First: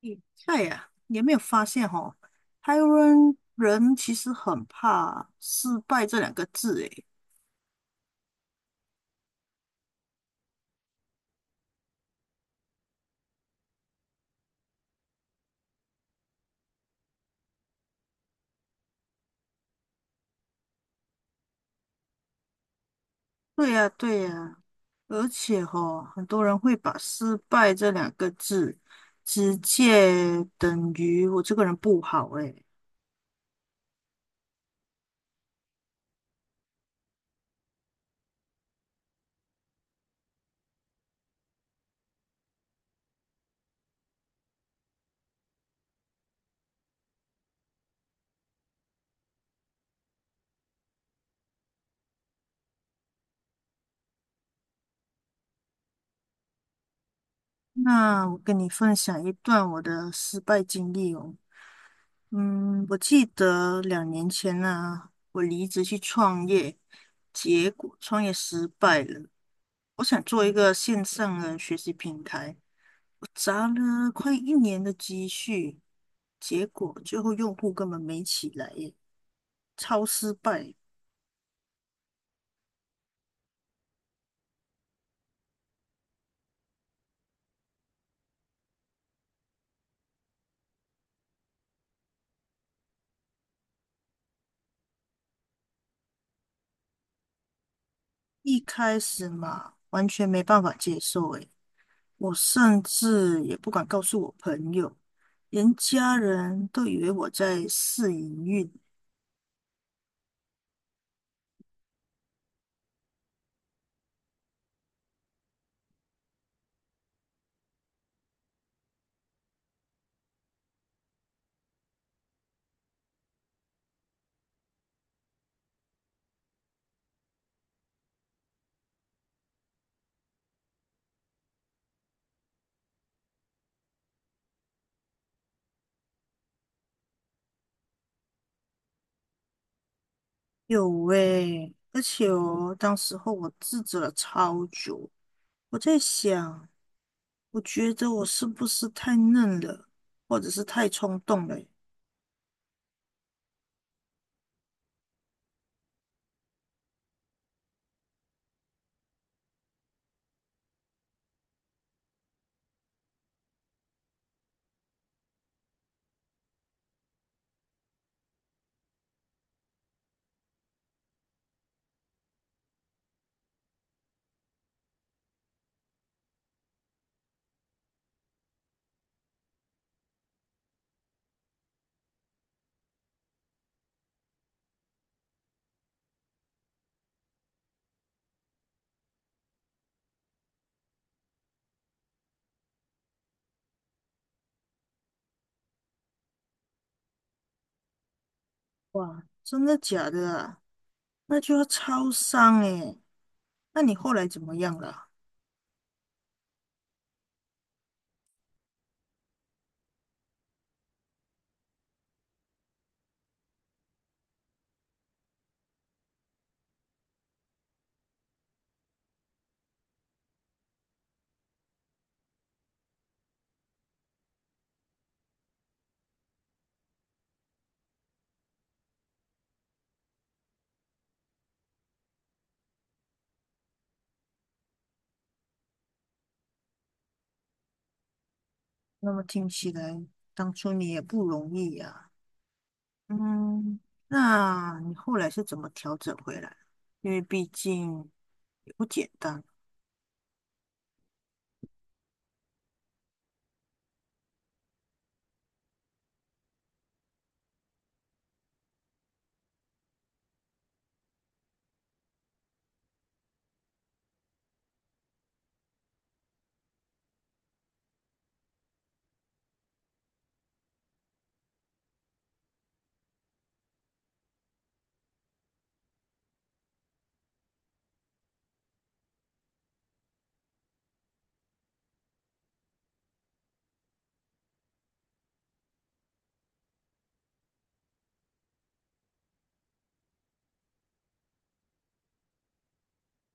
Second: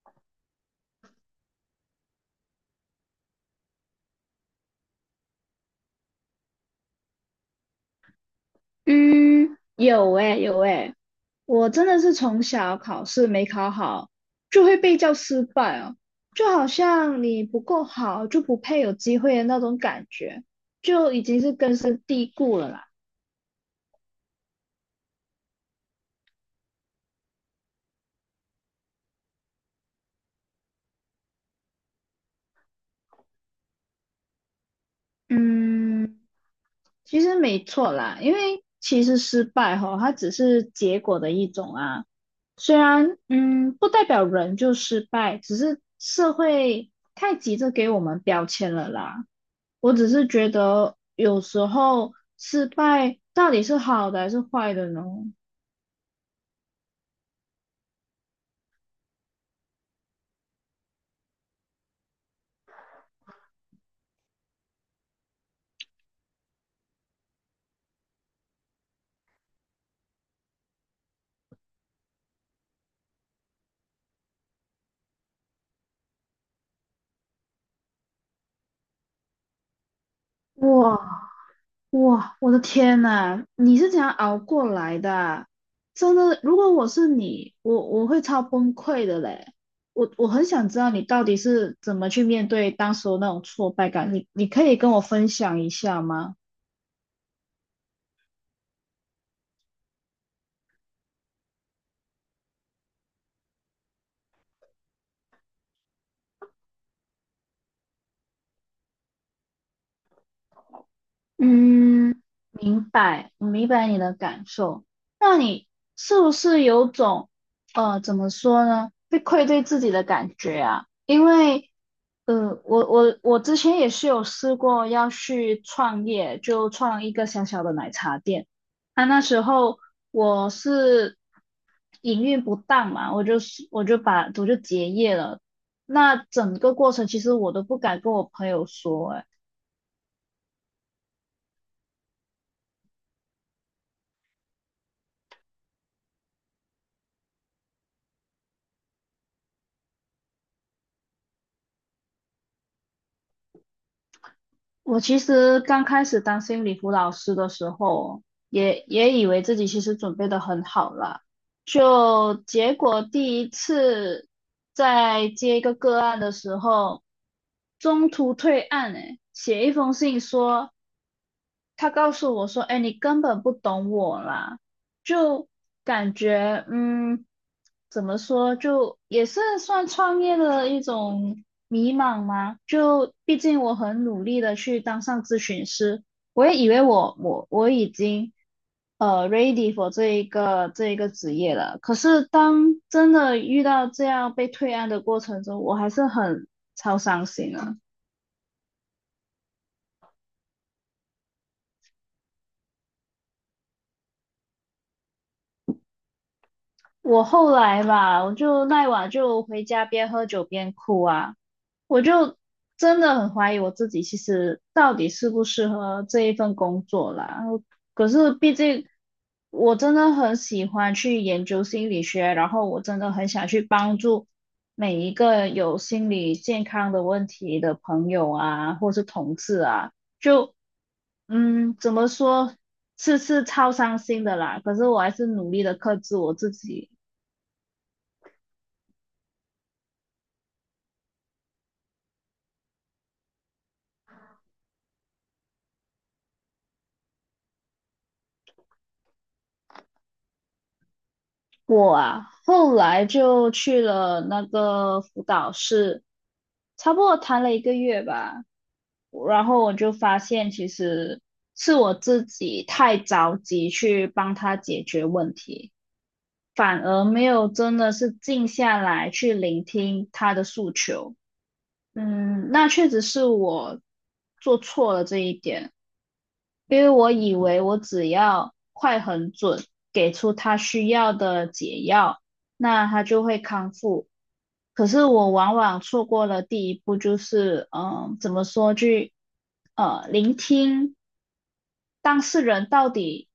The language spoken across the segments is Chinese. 你菜呀、你有没有发现哦？台湾人其实很怕失败这两个字，诶，嗯，有诶，有诶，我真的是从小考试没考好，就会被叫失败哦，就好像你不够好就不配有机会的那种感觉，就已经是根深蒂固了啦。对呀、对呀、而且哦，很多人会把失败这两个字直接等于我这个人不好，诶。嗯，其实没错啦，因为其实失败吼，它只是结果的一种啊，虽然不代表人就失败，只是社会太急着给我们标签了啦。我只是觉得有时候失败到底是好的还是坏的呢？那我跟你分享一段我的失败经历哦。我记得2年前呢、我离职去创业，结果创业失败了。我想做一个线上的学习平台，我砸了快一年的积蓄，结果最后用户根本没起来耶，超失败。哇哇，我的天呐，你是怎样熬过来的啊真的，如果我是你，我会超崩溃的嘞。我很想知道你到底是怎么去面对当时的那种挫败感，你可以跟我分享一下吗？一开始嘛，完全没办法接受诶，我甚至也不敢告诉我朋友，连家人都以为我在试营运。嗯，明白，我明白你的感受。那你是不是有种，怎么说呢，被愧对自己的感觉啊？因为，我之前也是有试过要去创业，就创一个小小的奶茶店。啊，那时候我是营运不当嘛，我就是我就把我就结业了。那整个过程其实我都不敢跟我朋友说，哎有喂，而且哦，当时候我自责了超久，我在想。我觉得我是不是太嫩了，或者是太冲动了欸。我其实刚开始当心理辅导师的时候，也以为自己其实准备的很好了，就结果第一次在接一个个案的时候，中途退案，诶，写一封信说他告诉我说："哎，你根本不懂我啦。"就感觉嗯，怎么说，就也是算创业的一种迷茫吗？就毕竟我很努力的去当上咨询师，我也以为我已经ready for 这一个职业了。可是当真的遇到这样被退案的过程中，我还是很超伤心啊。"哇，真的假的啊？那就要超商诶。那你后来怎么样了？我后来吧，我就那晚就回家边喝酒边哭啊，我就真的很怀疑我自己，其实到底适不适合这一份工作啦。可是毕竟我真的很喜欢去研究心理学，然后我真的很想去帮助每一个有心理健康的问题的朋友啊，或是同事啊，就嗯，怎么说？是超伤心的啦，可是我还是努力的克制我自己，那么听起来，当初你也不容易呀、嗯，那你后来是怎么调整回来？因为毕竟也不简单，我啊，后来就去了那个辅导室，差不多谈了一个月吧。然后我就发现，其实是我自己太着急去帮他解决问题，反而没有真的是静下来去聆听他的诉求。嗯，那确实是我做错了这一点，因为我以为我只要快很准，给出他需要的解药，那他就会康复。可是我往往错过了第一步，就是嗯，怎么说去聆听当事人到底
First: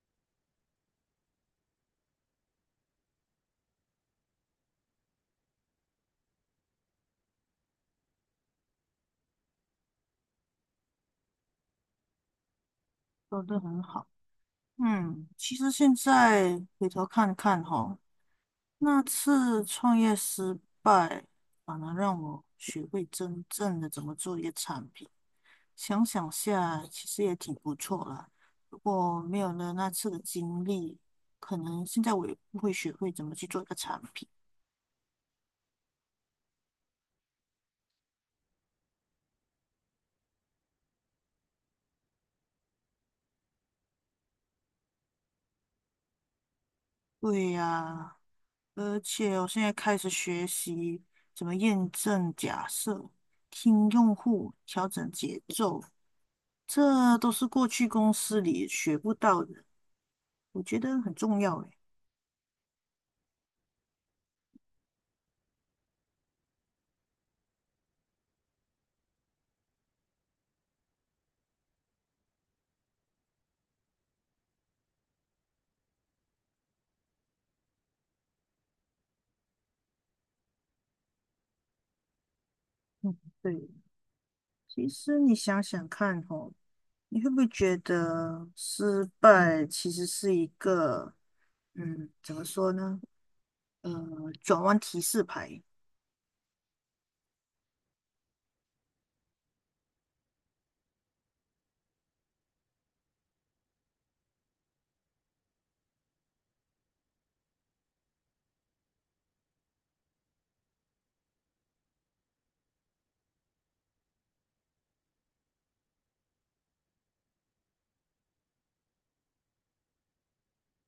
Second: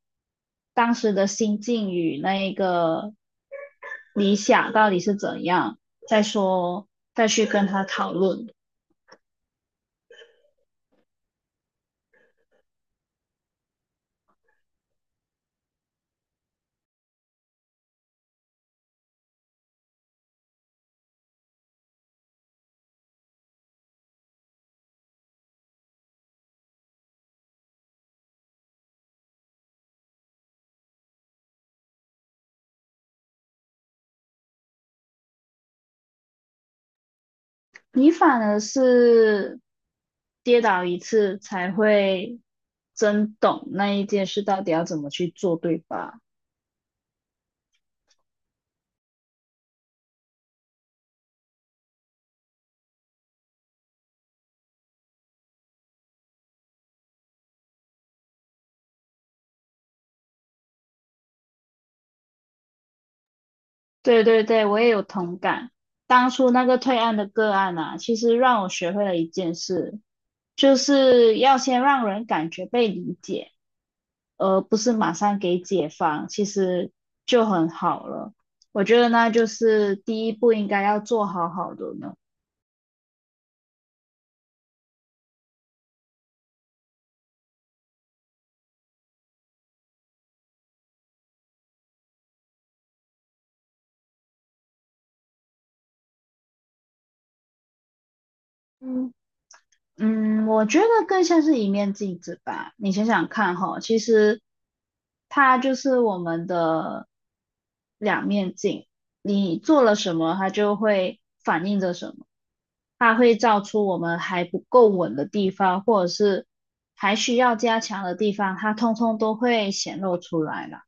当时的心境与那一个理想到底是怎样，再说再去跟他讨论。说得很好。其实现在回头看看哈，那次创业失败，反而让我学会真正的怎么做一个产品。想想下，其实也挺不错啦。如果没有了那次的经历，可能现在我也不会学会怎么去做一个产品。你反而是跌倒一次才会真懂那一件事到底要怎么去做，对吧？对呀，而且我现在开始学习怎么验证假设、听用户、调整节奏，这都是过去公司里学不到的，我觉得很重要诶。对对对，我也有同感。当初那个退案的个案啊，其实让我学会了一件事，就是要先让人感觉被理解，而不是马上给解放，其实就很好了。我觉得那就是第一步应该要做好好的呢。对。其实你想想看哦，你会不会觉得失败其实是一个，嗯，怎么说呢？呃，转弯提示牌。嗯。嗯，我觉得更像是一面镜子吧。你想想看哈，其实它就是我们的两面镜。你做了什么，它就会反映着什么，它会照出我们还不够稳的地方，或还需要加强的地方，它通通都会显露出来啦。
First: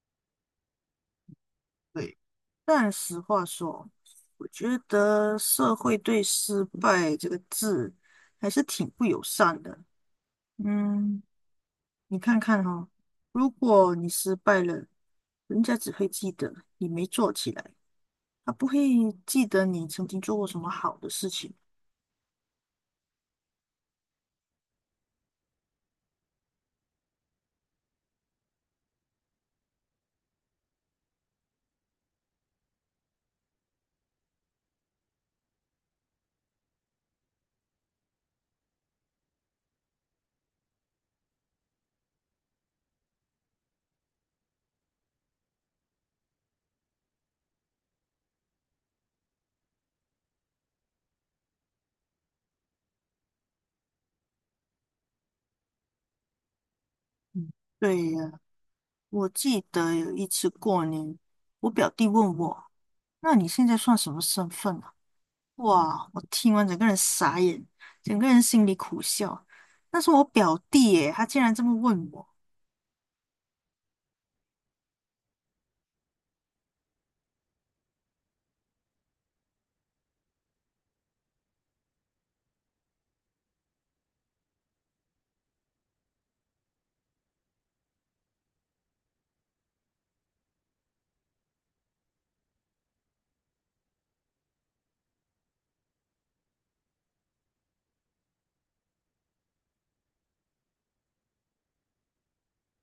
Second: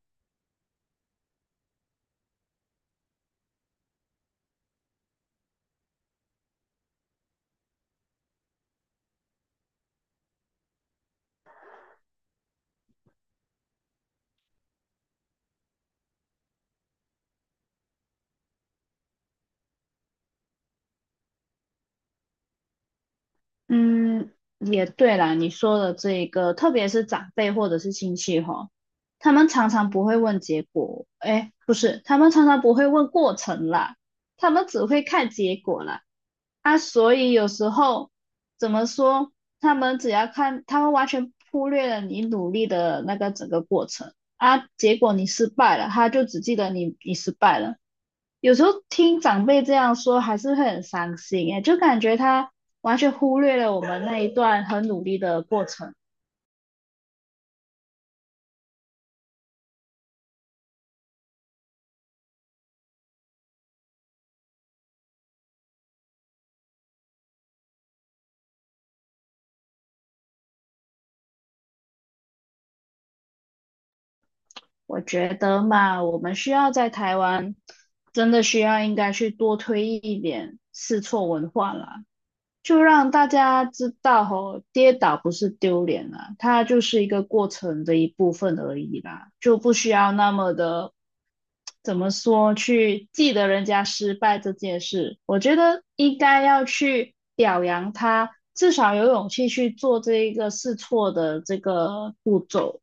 对，但实话说，我觉得社会对“失败”这个字还是挺不友善的。嗯，你看看哦，如果你失败了，人家只会记得你没做起来，他不会记得你曾经做过什么好的事情。嗯，也对啦，你说的这一个，特别是长辈或者是亲戚哈，他们常常不会问结果，哎，不是，他们常常不会问过程啦，他们只会看结果啦。啊，所以有时候怎么说，他们只要看，他们完全忽略了你努力的那个整个过程啊，结果你失败了，他就只记得你失败了。有时候听长辈这样说，还是会很伤心诶，就感觉他完全忽略了我们那一段很努力的过程。嗯。对呀，我记得有一次过年，我表弟问我：“那你现在算什么身份啊？”哇，我听完整个人傻眼，整个人心里苦笑。那是我表弟耶，他竟然这么问我。我觉得嘛，我们需要在台湾真的需要应该去多推一点试错文化啦。就让大家知道吼，跌倒不是丢脸啊，它就是一个过程的一部分而已啦，就不需要那么的，怎么说，去记得人家失败这件事。我觉得应该要去表扬他，至少有勇气去做这一个试错的这个步骤。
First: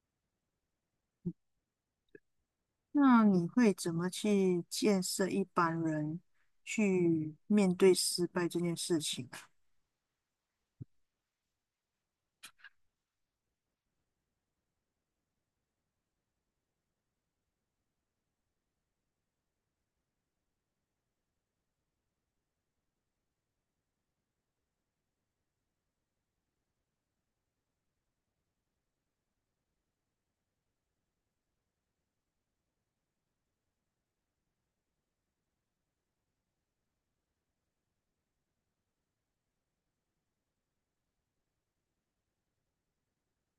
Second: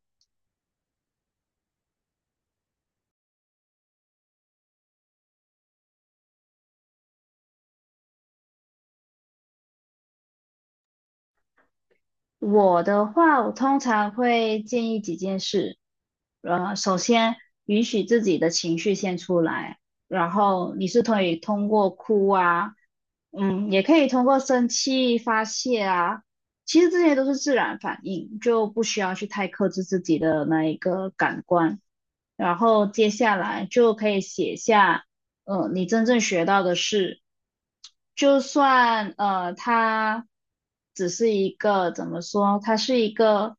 那你会怎么去建设一般人去面对失败这件事情啊？我的话，我通常会建议几件事。首先允许自己的情绪先出来，然后你是可以通过哭啊，嗯，也可以通过生气发泄啊。其实这些都是自然反应，就不需要去太克制自己的那一个感官。然后接下来就可以写下。嗯，你真正学到的是，就算它只是一个怎么说？它是一个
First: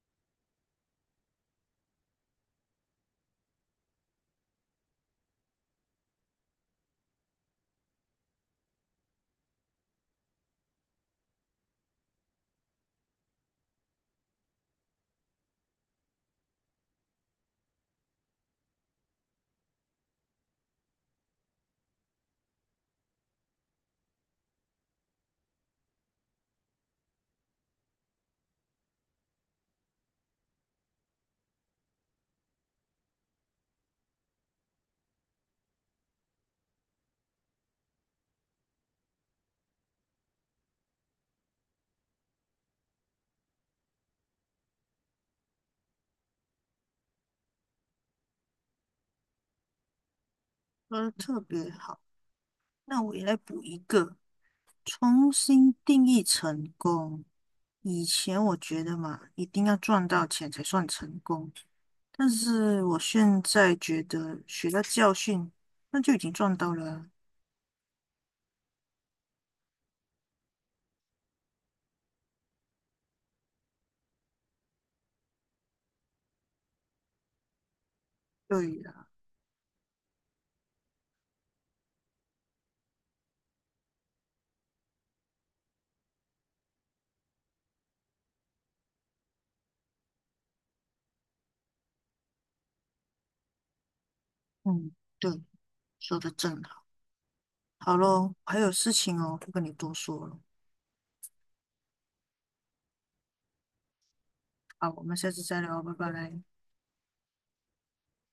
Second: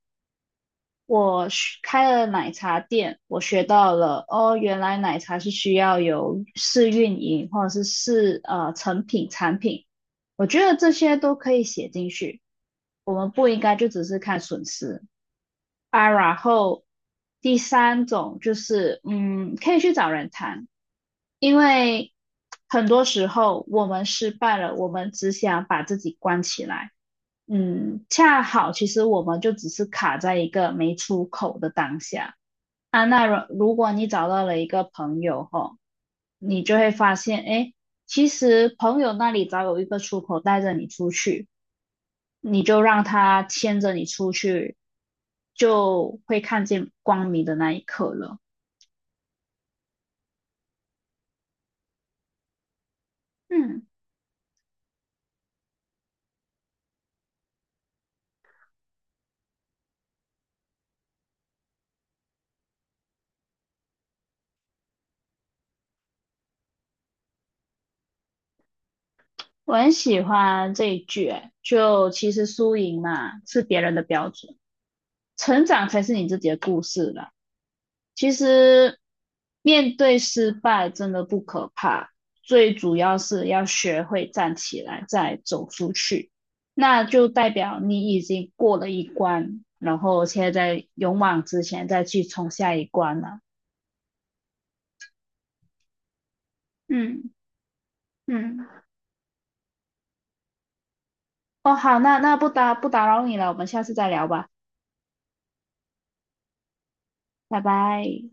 我学开了奶茶店，我学到了哦，原来奶茶是需要有试运营或者是试成品产品，我觉得这些都可以写进去，我们不应该就只是看损失。啊，然后第三种就是，嗯，可以去找人谈，因为很多时候我们失败了，我们只想把自己关起来，嗯，恰好其实我们就只是卡在一个没出口的当下啊。那如果你找到了一个朋友吼，你就会发现，哎，其实朋友那里早有一个出口带着你出去。你就让他牵着你出去，就会看见光明的那一刻了。说的特别好，那我也来补一嗯，个。重新定义成功。以前我觉得嘛，一定要赚到钱才算成功，但是我现在觉得学到教训，那就已经赚到了啊。我很喜欢这一句，欸就其实输赢嘛是别人的标准，成长才是你自己的故事啦。其对实呀，面对失败真的不可怕，最主要是要学会站起来，再走出去。那就代表你已经过了一关，然后现在勇往直前，再去冲下一关了。嗯，对，说的正好。嗯好咯，嗯，还有事情哦，不跟你多说了。哦，好，那不打扰你了，我们下次再聊吧，好，我们下次再聊，拜拜。拜拜。